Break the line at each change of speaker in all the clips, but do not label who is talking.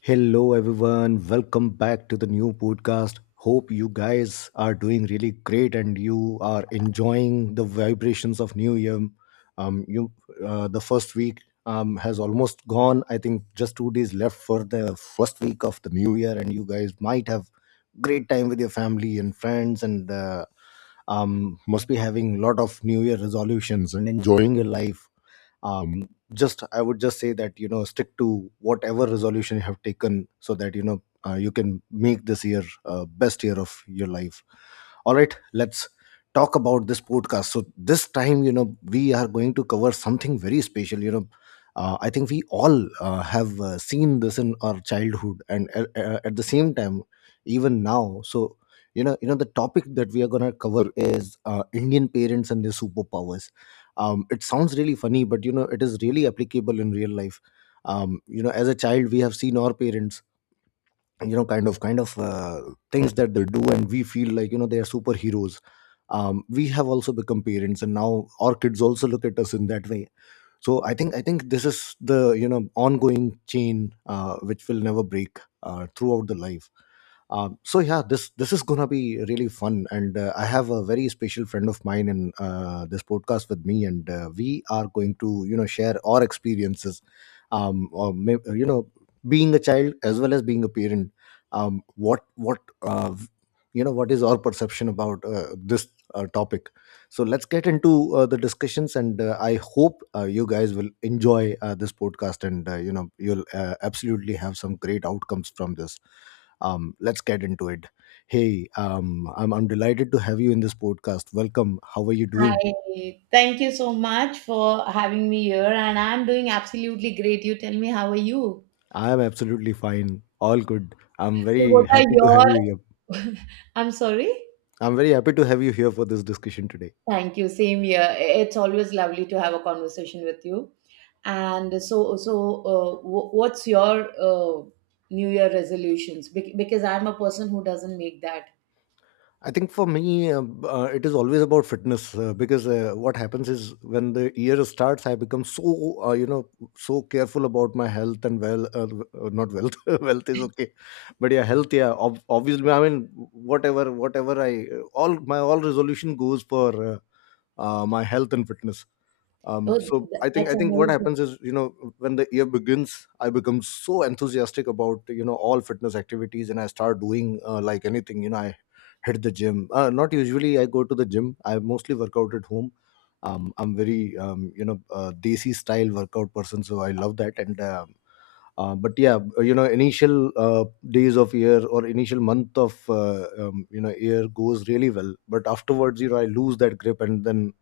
Hello, everyone. Welcome back to the new podcast. Hope you guys are doing really great and you are enjoying the vibrations of New Year. Um, you, the first week has almost gone. I think just 2 days left for the first week of the New Year, and you guys might have great time with your family and friends, and must be having a lot of New Year resolutions and enjoying your life um, just I would just say that you know stick to whatever resolution you have taken so that you know you can make this year best year of your life. All right, let's talk about this podcast. So this time, you know, we are going to cover something very special, you know, I think we all have seen this in our childhood and at the same time even now. So you know, the topic that we are going to cover is Indian parents and their superpowers. It sounds really funny, but you know it is really applicable in real life. You know, as a child we have seen our parents, you know, kind of things that they do and we feel like, you know, they are superheroes. We have also become parents and now our kids also look at us in that way. So I think this is the, you know, ongoing chain which will never break throughout the life. So yeah, this is gonna be really fun, and I have a very special friend of mine in this podcast with me, and we are going to, you know, share our experiences, or may, you know, being a child as well as being a parent. What You know, what is our perception about this topic? So let's get into the discussions, and I hope you guys will enjoy this podcast, and you know you'll absolutely have some great outcomes from this. Let's get into it. Hey, I'm delighted to have you in this podcast. Welcome. How are you doing?
Hi, thank you so much for having me here, and I'm doing absolutely great. You tell me, how are you?
I am absolutely fine. All good. I'm
So,
very
what are
happy to have
your?
you here.
I'm sorry.
I'm very happy to have you here for this discussion today.
Thank you. Same here. It's always lovely to have a conversation with you. And what's your New Year resolutions? Because I'm a person who doesn't make that.
I think for me, it is always about fitness because what happens is when the year starts, I become so you know so careful about my health and well, not wealth. Wealth is okay, but yeah, health. Yeah, obviously, I mean, whatever I, all my all resolution goes for my health and fitness. um, so i think i
That's
think what
amazing.
happens is, you know, when the year begins I become so enthusiastic about, you know, all fitness activities and I start doing like anything, you know, I hit the gym. Not usually I go to the gym, I mostly work out at home. I'm very you know desi style workout person, so I love that. And but yeah, you know, initial days of year or initial month of you know year goes really well, but afterwards, you know, I lose that grip, and then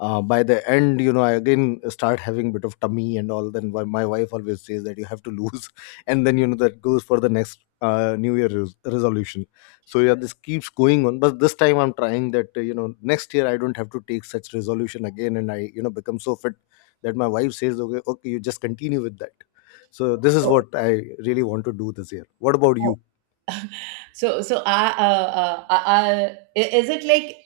by the end, you know, I again start having bit of tummy and all. Then my wife always says that you have to lose, and then you know that goes for the next new year resolution. So yeah, this keeps going on, but this time I'm trying that you know, next year I don't have to take such resolution again, and I, you know, become so fit that my wife says okay, okay, you just continue with that. So this is
Oh,
what I really want to do this year. What about
oh,
you?
I, is it like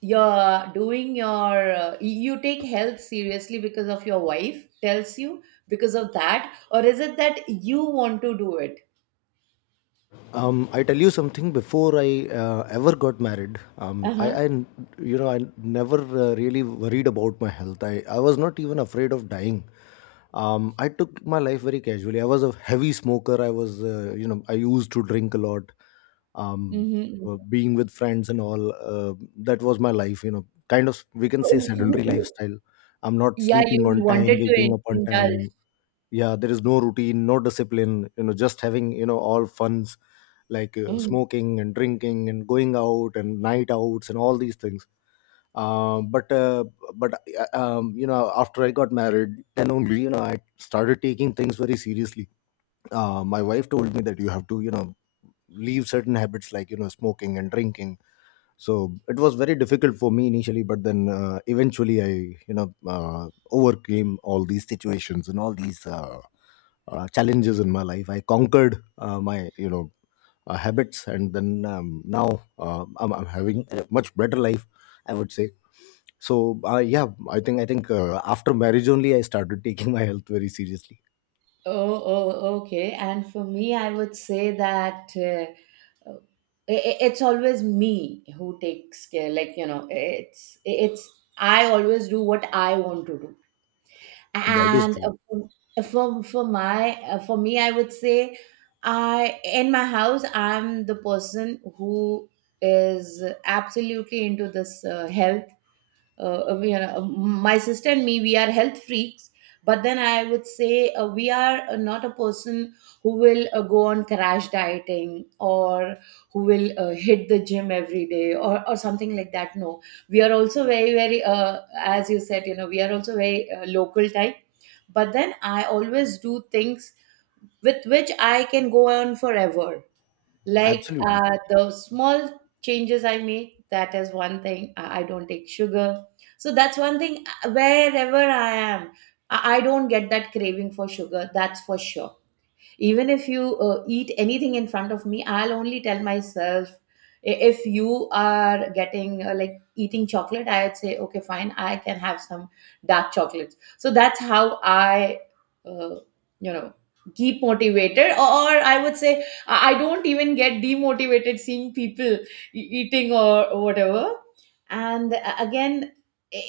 you're doing your, you take health seriously because of your wife tells you because of that, or is it that you want to do it?
I tell you something. Before I ever got married,
Uh huh.
you know, I never really worried about my health. I was not even afraid of dying. I took my life very casually. I was a heavy smoker. I was, you know, I used to drink a lot. Um,
Mm-hmm.
being with friends and all, that was my life. You know, kind of we can say
You,
sedentary
you,
lifestyle. I'm not
yeah,
sleeping on
you
time,
wanted to
waking up on
indulge.
time. Yeah, there is no routine, no discipline, you know, just having, you know, all funs like
Mm.
smoking and drinking and going out and night outs and all these things. Um, but uh, but You know, after I got married, then only, you know, I started taking things very seriously. My wife told me that you have to, you know, leave certain habits like, you know, smoking and drinking. So it was very difficult for me initially, but then eventually I, you know, overcame all these situations and all these challenges in my life. I conquered my, you know, habits, and then now I'm having a much better life, I would say. So yeah, I think after marriage only I started taking my health very seriously.
Oh, okay. And for me, I would say that uh, it's always me who takes care. Like, you know, it's I always do what I want to do.
That is
And
true.
for my for me I would say I in my house I'm the person who is absolutely into this health. We are, my sister and me, we are health freaks. But then I would say we are not a person who will go on crash dieting, or who will hit the gym every day, or something like that. No, we are also very very, as you said, you know, we are also very local type. But then I always do things with which I can go on forever, like
Absolutely.
the small changes I make. That is one thing, I don't take sugar, so that's one thing. Wherever I am, I don't get that craving for sugar, that's for sure. Even if you eat anything in front of me, I'll only tell myself, if you are getting, like eating chocolate, I'd say okay fine, I can have some dark chocolates. So that's how I uh, you know keep motivated. Or I would say, I don't even get demotivated seeing people eating or whatever. And again,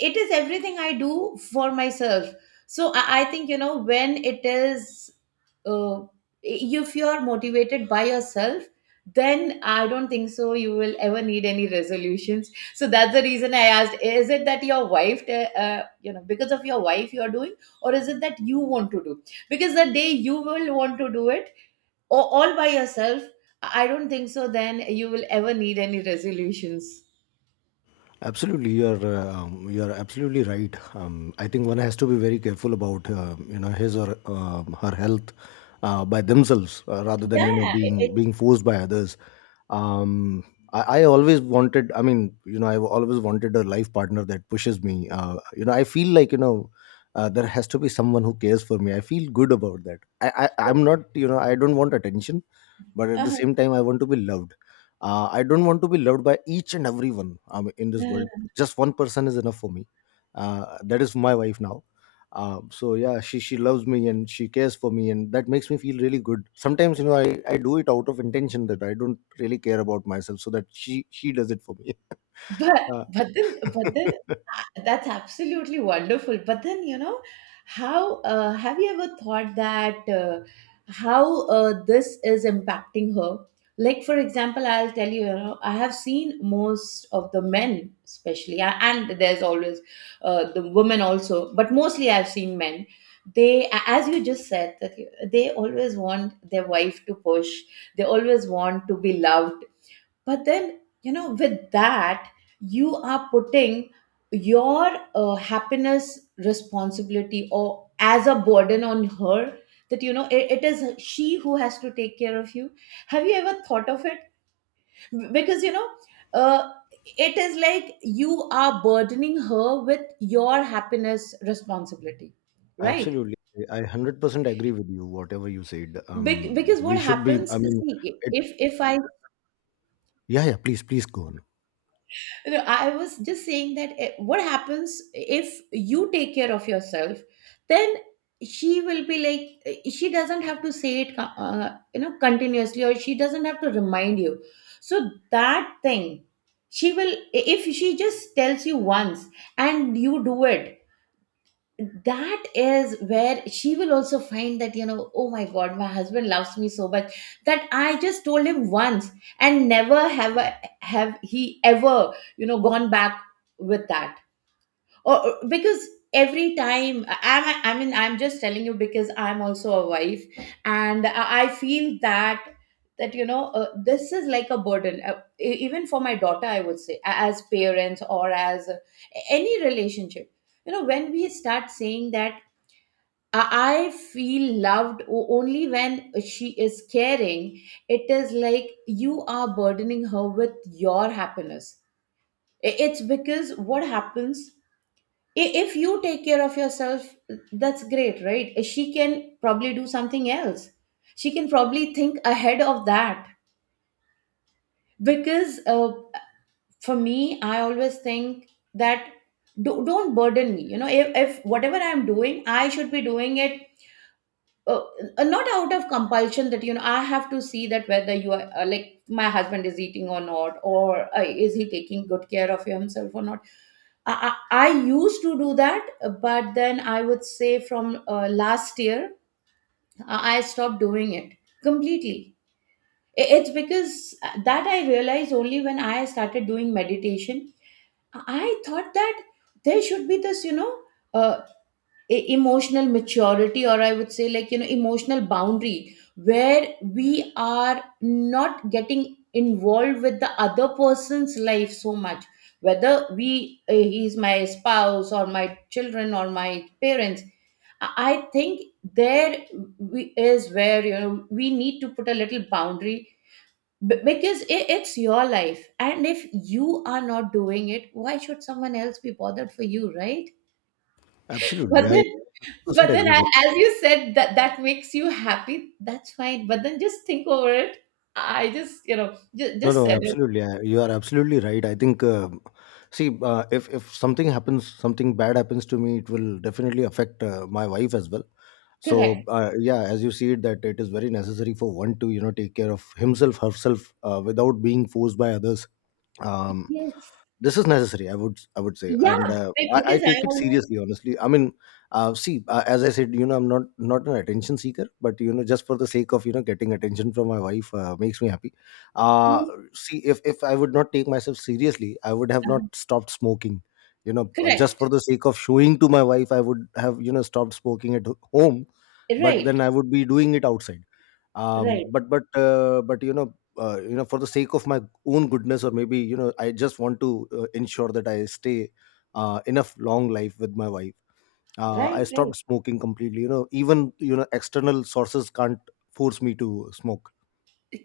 it is everything I do for myself. So I think, you know, when it is, uh, if you're motivated by yourself, then I don't think so you will ever need any resolutions. So that's the reason I asked, is it that your wife, because of your wife you're doing, or is it that you want to do? Because the day you will want to do it, or all by yourself, I don't think so then you will ever need any resolutions.
Absolutely, you're absolutely right. I think one has to be very careful about you know, his or her health by themselves rather than, you know,
Yeah,
being
it's
being forced by others. um I always wanted, I mean, you know, I've always wanted a life partner that pushes me. You know, I feel like, you know, there has to be someone who cares for me. I feel good about that. I'm not, you know, I don't want attention, but at the same time I want to be loved. I don't want to be loved by each and everyone in this
uh
world. Just one person is enough for me, that is my wife now. So yeah, she loves me and she cares for me, and that makes me feel really good. Sometimes, you know, I do it out of intention that I don't really care about myself, so that she does it for me.
but
uh,
but then but then that's absolutely wonderful. But then, you know, how have you ever thought that how this is impacting her? Like, for example, I'll tell you, you know, I have seen most of the men, especially, and there's always the women also, but mostly I've seen men. They, as you just said, that they always want their wife to push. They always want to be loved, but then you know with that you are putting your happiness responsibility, or as a burden on her, that you know it is she who has to take care of you. Have you ever thought of it? Because you know, uh, it is like you are burdening her with your happiness responsibility, right?
Absolutely, I 100% agree with you whatever you said.
Because
We
what
should be
happens,
I mean
see,
it,
if I
Yeah, please, go on.
no, I was just saying that, eh, what happens if you take care of yourself, then she will be like, eh, she doesn't have to say it, you know, continuously, or she doesn't have to remind you. So that thing, she will, eh, if she just tells you once and you do it, that is where she will also find that, you know, oh my god, my husband loves me so much, that I just told him once and never have he ever, you know, gone back with that. Or because every time I mean, I'm just telling you because I'm also a wife, and I feel that, that you know, this is like a burden. E- even for my daughter, I would say, as parents, or as any relationship, you know, when we start saying that I feel loved only when she is caring, it is like you are burdening her with your happiness. It's because what happens, if you take care of yourself, that's great, right? She can probably do something else, she can probably think ahead of that. Because for me, I always think that, don't burden me, you know, if whatever I'm doing, I should be doing it, uh, not out of compulsion, that you know, I have to see that whether you are, like my husband is eating or not, or is he taking good care of himself or not. I used to do that, but then I would say, from last year, I stopped doing it completely. It's because that I realized only when I started doing meditation, I thought that there should be this, you know, uh, emotional maturity, or I would say, like, you know, emotional boundary, where we are not getting involved with the other person's life so much. Whether we he's my spouse, or my children, or my parents, I think there, we, is where, you know, we need to put a little boundary. Because it's your life, and if you are not doing it, why should someone else be bothered for you, right?
Absolutely,
but
I
then
100% agree
I,
with you.
as you said, that that makes you happy, that's fine. But then, just think over it. I just, you know,
No
just
no
said it.
absolutely, you are absolutely right. I think see, if something happens, something bad happens to me, it will definitely affect my wife as well. So
Correct.
yeah, as you see it, that it is very necessary for one to, you know, take care of himself, herself, without being forced by others. um,
Yes.
this is necessary, I would, say.
Yeah.
And I
Because I
take it
always
seriously, honestly, I mean, see, as I said, you know, I'm not an attention seeker, but you know, just for the sake of, you know, getting attention from my wife makes me happy. uh,
do.
See, if I would not take myself seriously, I would have not stopped smoking. You know, just for
Correct.
the sake of showing to my wife, I would have, you know, stopped smoking at home, but
Right.
then I would be doing it outside. um
Right.
but but uh, but you know, you know, for the sake of my own goodness, or maybe, you know, I just want to ensure that I stay enough long life with my wife.
Right.
I
Right.
stopped smoking completely. You know, even, you know, external sources can't force me to smoke.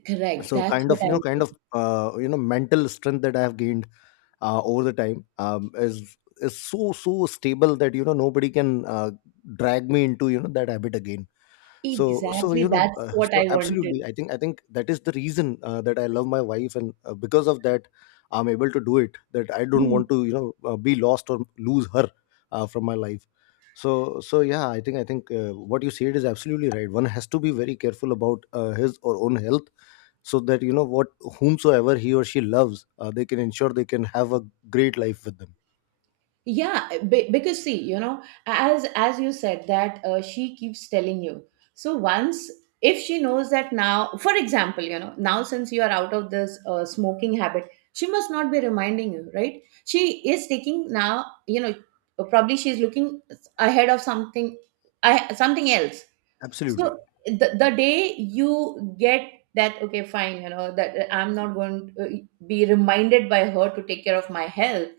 Correct.
So
That's
kind
what
of, you know,
I'm saying.
you know, mental strength that I have gained over the time, is so stable that, you know, nobody can drag me into, you know, that habit again. So, you
Exactly.
know,
That's what
so
I
absolutely,
wanted.
I think that is the reason that I love my wife, and because of that I'm able to do it, that I don't
Hmm.
want to, you know, be lost or lose her from my life. So, yeah, I think what you said is absolutely right. One has to be very careful about his or own health, so that, you know what, whomsoever he or she loves, they can ensure they can have a great life with them.
Yeah, because see, you know, as you said, that she keeps telling you, so once, if she knows that now, for example, you know, now since you are out of this smoking habit, she must not be reminding you, right? She is taking now, you know, probably she's looking ahead of something, something else.
Absolutely.
So the day you get that, okay fine, you know, that I'm not going to be reminded by her to take care of my health,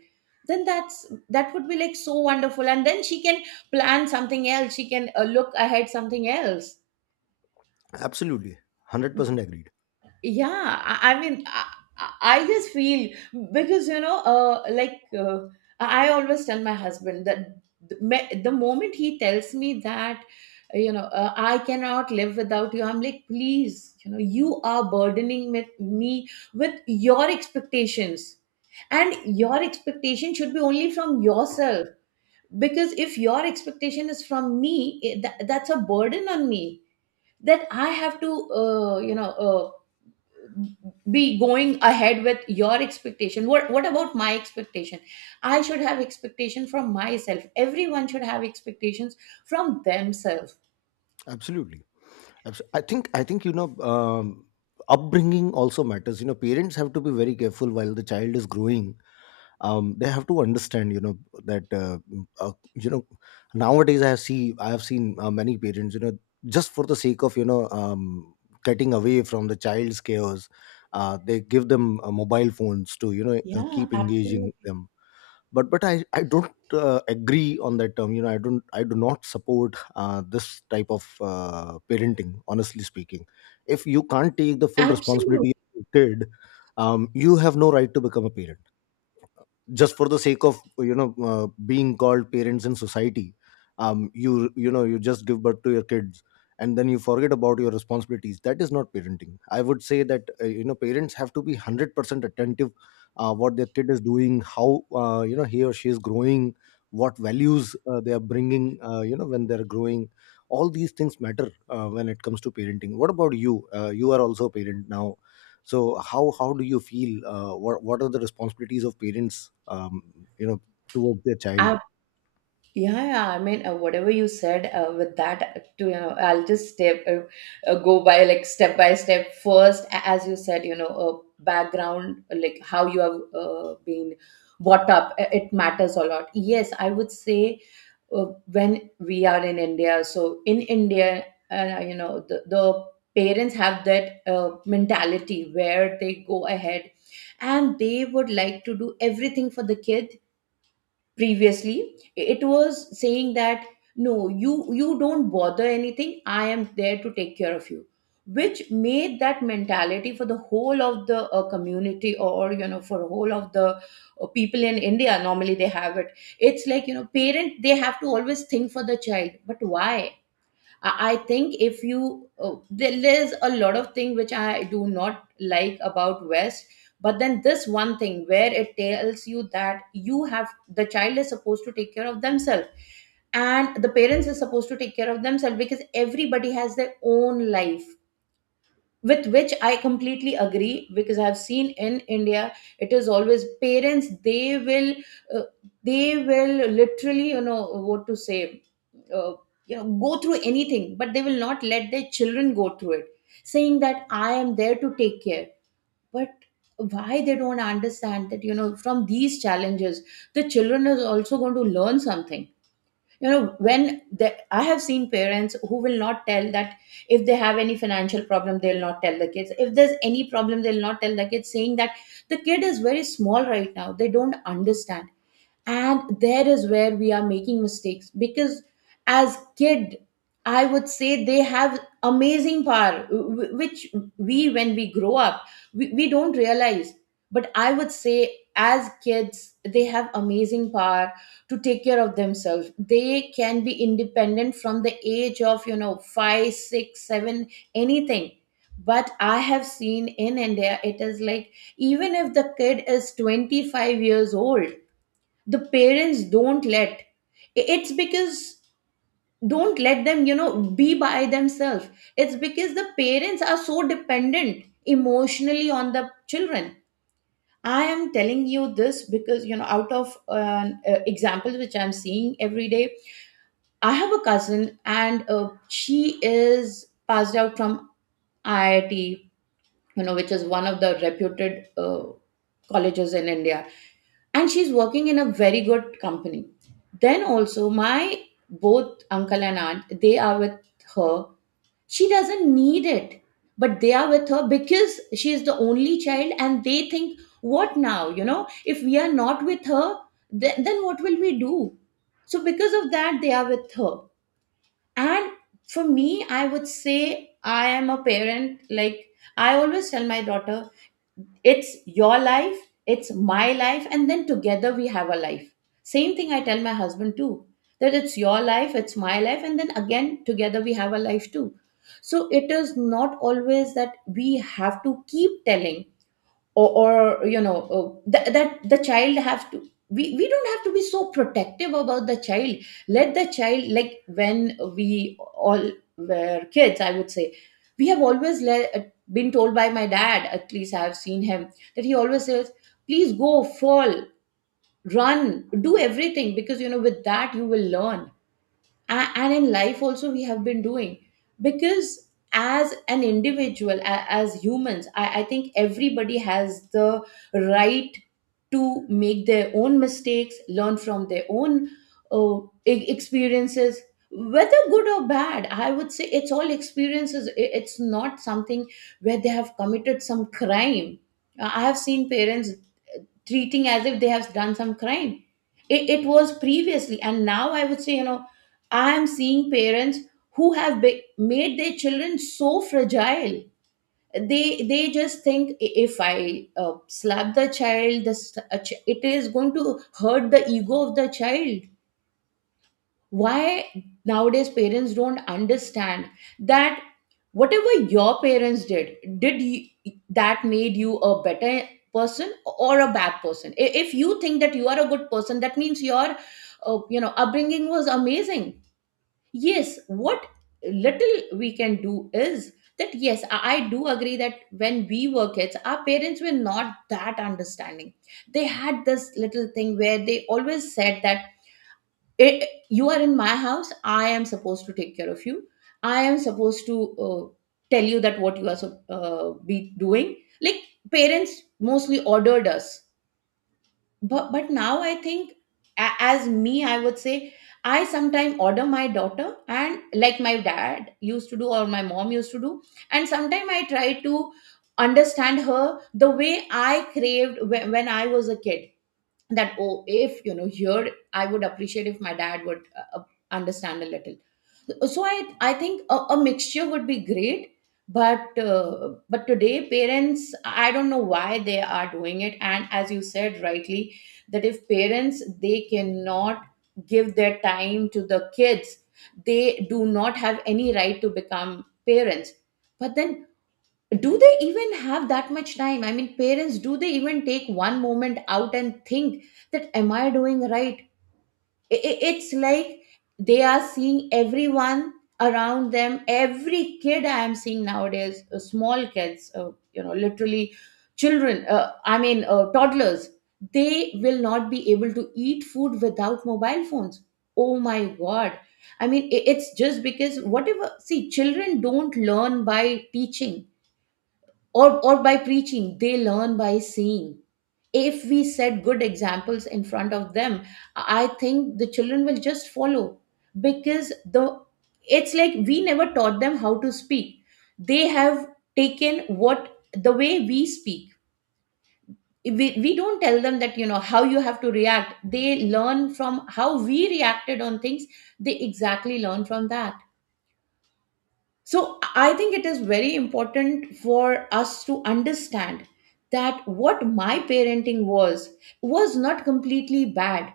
then that's, that would be like so wonderful. And then she can plan something else, she can look ahead something else.
Absolutely. 100% agreed.
Yeah, I just feel, because you know, I always tell my husband that the moment he tells me that, you know, I cannot live without you, I'm like, please, you know, you are burdening with me with your expectations. And your expectation should be only from yourself. Because if your expectation is from me, that's a burden on me, that I have to, uh, you know uh, be going ahead with your expectation. What about my expectation? I should have expectation from myself. Everyone should have expectations from themselves.
Absolutely. I think you know, upbringing also matters. You know, parents have to be very careful while the child is growing. They have to understand, you know, that nowadays I have seen many parents, you know, just for the sake of getting away from the child's chaos. They give them mobile phones to
Yeah,
keep engaging
absolutely.
them, but I don't agree on that term. You know, I do not support this type of parenting, honestly speaking. If you can't take the full
Absolutely.
responsibility of your kid, you have no right to become a parent, just for the sake of being called parents in society. You you know you just give birth to your kids and then you forget about your responsibilities. That is not parenting. I would say that you know, parents have to be 100% attentive. What their kid is doing, how you know, he or she is growing, what values they are bringing you know, when they're growing, all these things matter when it comes to parenting. What about you? You are also a parent now, so how do you feel? What are the responsibilities of parents you know towards their child?
Yeah, yeah. I mean, whatever you said with that, to you know, I'll just step go by, like, step by step. First, as you said, you know, background, like how you have been brought up, it matters a lot. Yes, I would say when we are in India. So in India, you know, the parents have that mentality where they go ahead and they would like to do everything for the kid previously. It was saying that no, you don't bother anything, I am there to take care of you, which made that mentality for the whole of the community, or you know, for whole of the people in India. Normally they have it. It's like, you know, parent, they have to always think for the child. But why? I think if you there's a lot of thing which I do not like about West, but then this one thing where it tells you that you have the child is supposed to take care of themselves, and the parents is supposed to take care of themselves, because everybody has their own life, with which I completely agree, because I've seen in India it is always parents. They will, uh, they will literally, you know, what to say, uh, you know, go through anything, but they will not let their children go through it, saying that I am there to take care. But why they don't understand that, you know, from these challenges, the children is also going to learn something. You know when I have seen parents who will not tell that if they have any financial problem, they'll not tell the kids. If there's any problem, they'll not tell the kids, saying that the kid is very small right now, they don't understand. And there is where we are making mistakes, because as kid, I would say they have amazing power which we, when we grow up, we don't realize. But I would say as kids, they have amazing power to take care of themselves. They can be independent from the age of, you know, 5 6 7, anything. But I have seen in India, it is like even if the kid is 25 years old, the parents don't let. It's because, don't let them, you know, be by themselves. It's because the parents are so dependent emotionally on the children. I am telling you this because, you know, out of examples which I'm seeing every day. I have a cousin, and she is passed out from IIT, you know, which is one of the reputed colleges in India, and she's working in a very good company. Then also my both uncle and aunt, they are with her. She doesn't need it, but they are with her because she is the only child, and they think, what now, you know, if we are not with her, then what will we do? So because of that, they are with her. And for me, I would say I am a parent, like, I always tell my daughter, it's your life, it's my life, and then together we have a life. Same thing I tell my husband too, that it's your life, it's my life, and then again together we have a life too. So it is not always that we have to keep telling, or you know, oh, that the child have to, we don't have to be so protective about the child. Let the child, like when we all were kids, I would say we have always been told by my dad, at least I have seen him, that he always says, please go, fall, run, do everything, because you know, with that you will learn. And in life also we have been doing, because as an individual, as humans, I think everybody has the right to make their own mistakes, learn from their own uh, experiences, whether good or bad. I would say it's all experiences. It's not something where they have committed some crime. I have seen parents treating as if they have done some crime. It was previously, and now I would say, you know, I am seeing parents who have made their children so fragile. They just think, " if I slap the child, this it is going to hurt the ego of the child. Why nowadays parents don't understand that whatever your parents did you, that made you a better person or a bad person. If you think that you are a good person, that means your you know, upbringing was amazing. Yes, what little we can do is that, yes, I do agree that when we were kids, our parents were not that understanding. They had this little thing where they always said that, it, you are in my house, I am supposed to take care of you, I am supposed to, uh, tell you that what you are so, be doing, like, parents mostly ordered us. But now I think, as me, I would say, I sometimes order my daughter and, like my dad used to do or my mom used to do, and sometimes I try to understand her the way I craved when, I was a kid. That, oh, if you know, here I would appreciate if my dad would understand a little. So I think a mixture would be great. But but today parents, I don't know why they are doing it. And as you said rightly, that if parents, they cannot give their time to the kids, they do not have any right to become parents. But then, do they even have that much time? I mean, parents, do they even take one moment out and think that, am I doing right? It's like they are seeing everyone around them. Every kid I am seeing nowadays, small kids, you know, literally children, I mean, toddlers, they will not be able to eat food without mobile phones. Oh my God. I mean, it's just because, whatever, see, children don't learn by teaching, or by preaching. They learn by seeing. If we set good examples in front of them, I think the children will just follow. Because the, it's like we never taught them how to speak. They have taken what, the way we speak. We don't tell them that, you know, how you have to react. They learn from how we reacted on things. They exactly learn from that. So I think it is very important for us to understand that what my parenting was not completely bad.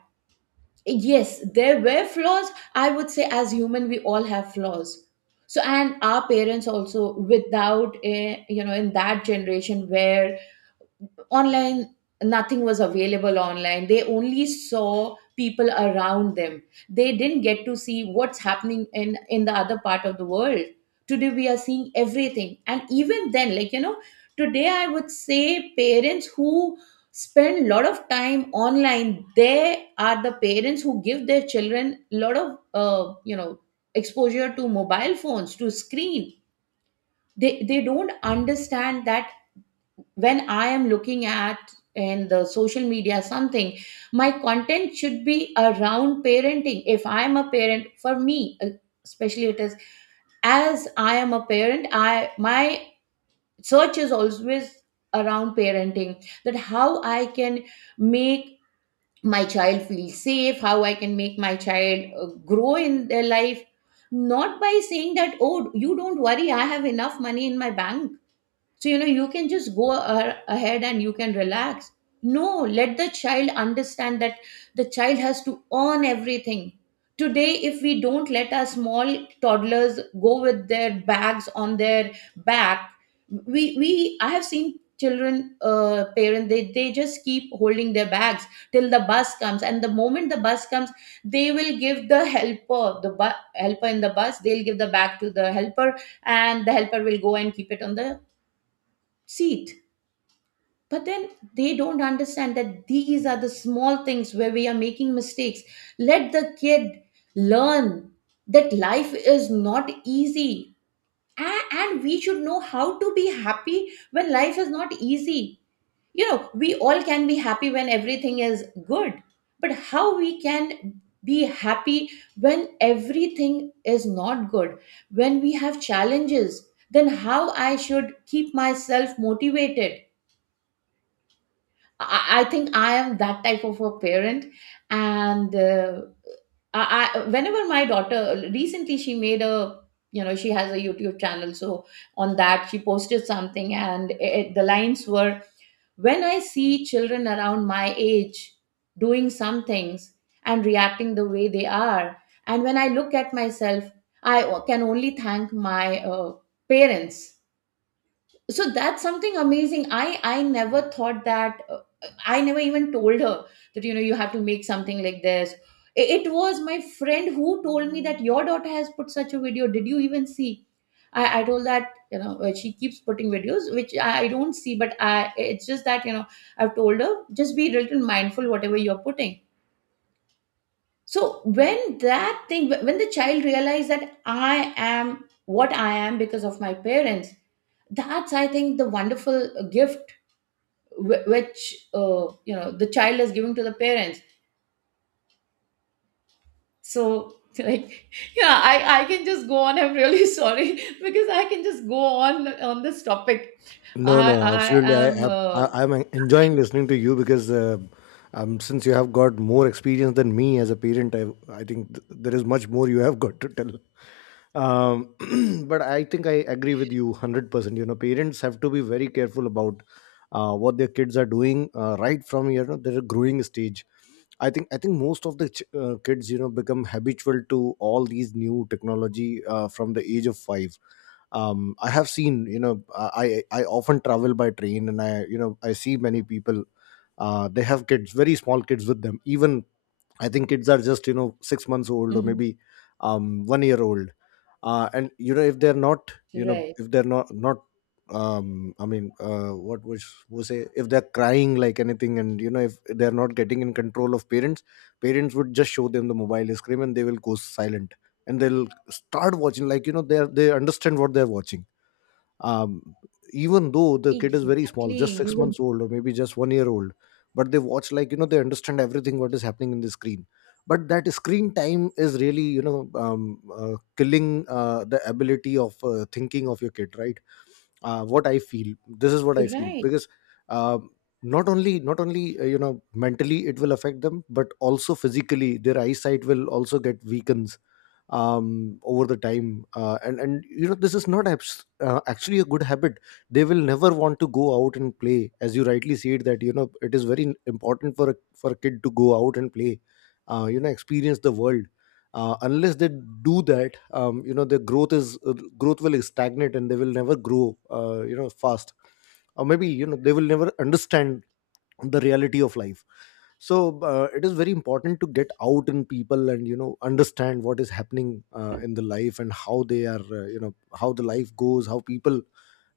Yes, there were flaws. I would say as human we all have flaws. So, and our parents also, without a, you know, in that generation where online, nothing was available online, they only saw people around them. They didn't get to see what's happening in the other part of the world. Today we are seeing everything, and even then, like, you know, today I would say parents who spend a lot of time online, they are the parents who give their children a lot of, you know, exposure to mobile phones, to screen. They don't understand that. When I am looking at, in the social media something, my content should be around parenting. If I am a parent, for me, especially it is, as I am a parent, I my search is always around parenting. That how I can make my child feel safe, how I can make my child grow in their life, not by saying that, oh, you don't worry, I have enough money in my bank, so you know, you can just go ahead and you can relax. No, let the child understand that the child has to earn everything. Today, if we don't let our small toddlers go with their bags on their back, we I have seen children, uh, parents, they just keep holding their bags till the bus comes, and the moment the bus comes, they will give the helper, the helper in the bus, they'll give the bag to the helper, and the helper will go and keep it on the seat. But then they don't understand that these are the small things where we are making mistakes. Let the kid learn that life is not easy. And we should know how to be happy when life is not easy. You know, we all can be happy when everything is good, but how we can be happy when everything is not good, when we have challenges, then how I should keep myself motivated. I think I am that type of a parent, and I whenever my daughter recently she made a, you know, she has a YouTube channel, so on that she posted something, and it, the lines were, when I see children around my age doing some things and reacting the way they are, and when I look at myself, I can only thank my parents. So that's something amazing. I never thought that, I never even told her that, you know, you have to make something like this. It was my friend who told me that your daughter has put such a video, did you even see? I told that, you know, she keeps putting videos which I don't see, but I, it's just that, you know, I've told her, just be a little mindful whatever you're putting. So when that thing, when the child realized that I am what I am because of my parents, that's, I think, the wonderful gift which, you know, the child is giving to the parents. So, like, yeah, I can just go on, I'm really sorry, because I can just go on this topic.
No,
i
no,
I
absolutely. i
am,
i I- i'm enjoying listening to you because since you have got more experience than me as a parent, I think there is much more you have got to tell. um but I think I agree with you 100%. You know, parents have to be very careful about what their kids are doing, right from you know, their growing stage. I think most of the kids, you know, become habitual to all these new technology from the age of 5. I have seen, you know, I I often travel by train, and I you know, I see many people. They have kids, very small kids with them. Even I think kids are just you know, 6 months old, or
mhm.
maybe 1 year old. And you know, if they're not, you know,
Right.
if they're not I mean, what was say, if they're crying like anything, and you know, if they're not getting in control of parents, parents would just show them the mobile screen and they will go silent, and they'll start watching. Like, you know, they understand what they're watching, um, even though the kid is very small,
Exactly.
just
You
six
will.
months old, or maybe just 1 year old. But they watch, like, you know, they understand everything what is happening in the screen. But that screen time is really, you know, killing the ability of thinking of your kid, right? What I feel, this is what I feel,
Right.
because um not only you know, mentally it will affect them, but also physically their eyesight will also get weakened over the time. And you know, this is not actually a good habit. They will never want to go out and play. As you rightly said, that you know, it is very important for a kid to go out and play, you know, experience the world. Unless they do that, you know, their growth is, growth will stagnate, and they will never grow you know, fast, or maybe, you know, they will never understand the reality of life. So it is very important to get out in people and you know, understand what is happening in the life, and how they are, you know, how the life goes, how people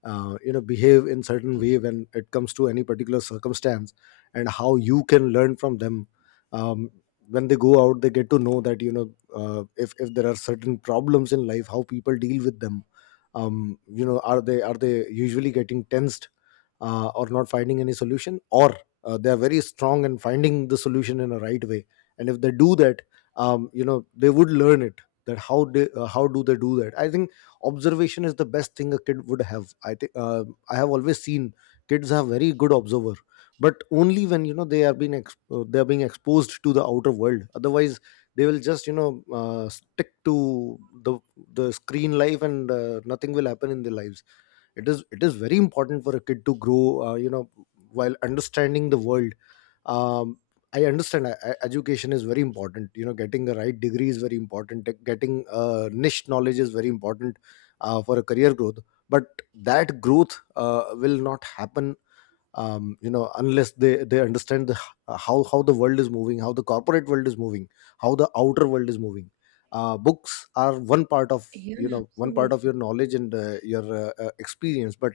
you know, behave in certain way when it comes to any particular circumstance, and how you can learn from them. um, when they go out, they get to know that you know, if there are certain problems in life, how people deal with them. You know, are they, are they usually getting tensed, or not finding any solution, or they are very strong in finding the solution in a right way. And if they do that, you know, they would learn it. That how they, how do they do that? I think observation is the best thing a kid would have. I think, I have always seen kids are very good observer, but only when, you know, they are being they are being exposed to the outer world. Otherwise, they will just, you know, stick to the the screen life, and nothing will happen in their lives. It is very important for a kid to grow, you know, while understanding the world. um, I understand education is very important, you know, getting the right degree is very important, getting niche knowledge is very important for a career growth. But that growth will not happen, you know, unless they understand the, how the world is moving, how the corporate world is moving, how the outer world is moving. Books are one part of,
Yeah,
you know, one part
absolutely.
of your knowledge and your experience, but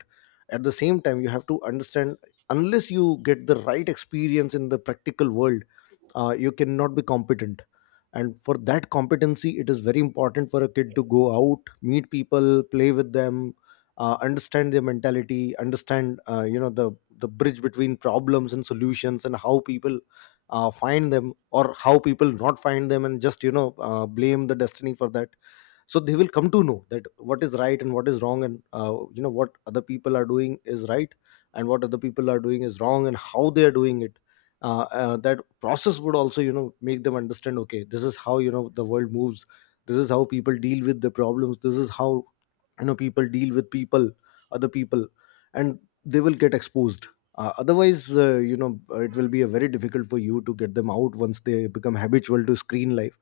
at the same time you have to understand, unless you get the right experience in the practical world, you cannot be competent. And for that competency, it is very important for a kid to go out, meet people, play with them, understand their mentality, understand you know, the bridge between problems and solutions, and how people find them, or how people not find them, and just, you know, blame the destiny for that. So they will come to know that what is right and what is wrong, and you know, what other people are doing is right, and what other people are doing is wrong, and how they are doing it. That process would also, you know, make them understand, okay, this is how, you know, the world moves, this is how people deal with the problems, this is how, you know, people deal with people, other people. And they will get exposed. Otherwise, you know, it will be a very difficult for you to get them out once they become habitual to screen life.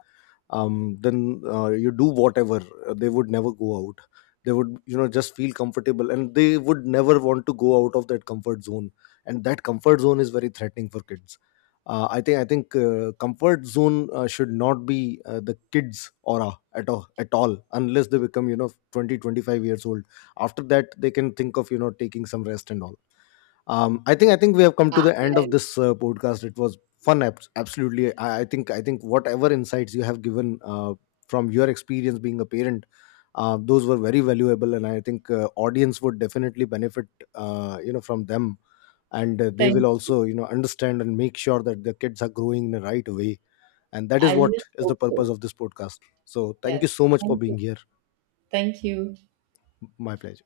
Then you do whatever, they would never go out. They would, you know, just feel comfortable, and they would never want to go out of that comfort zone. And that comfort zone is very threatening for kids. I think comfort zone should not be the kids aura at all at all, unless they become, you know, 20, 25 years old. After that, they can think of, you know, taking some rest and all. I think we have come to
Ah,
the end of
I
this podcast. It was fun, absolutely. I think whatever insights you have given, from your experience being a parent, those were very valuable, and I think audience would definitely benefit you know, from them. And they
think,
will also, you know, understand and make sure that their kids are growing in the right way. And that is
I
what
just
is the
hope
purpose
so.
of this podcast. So thank
Yeah.
you so much for
Thank you.
being here.
Thank you.
My pleasure.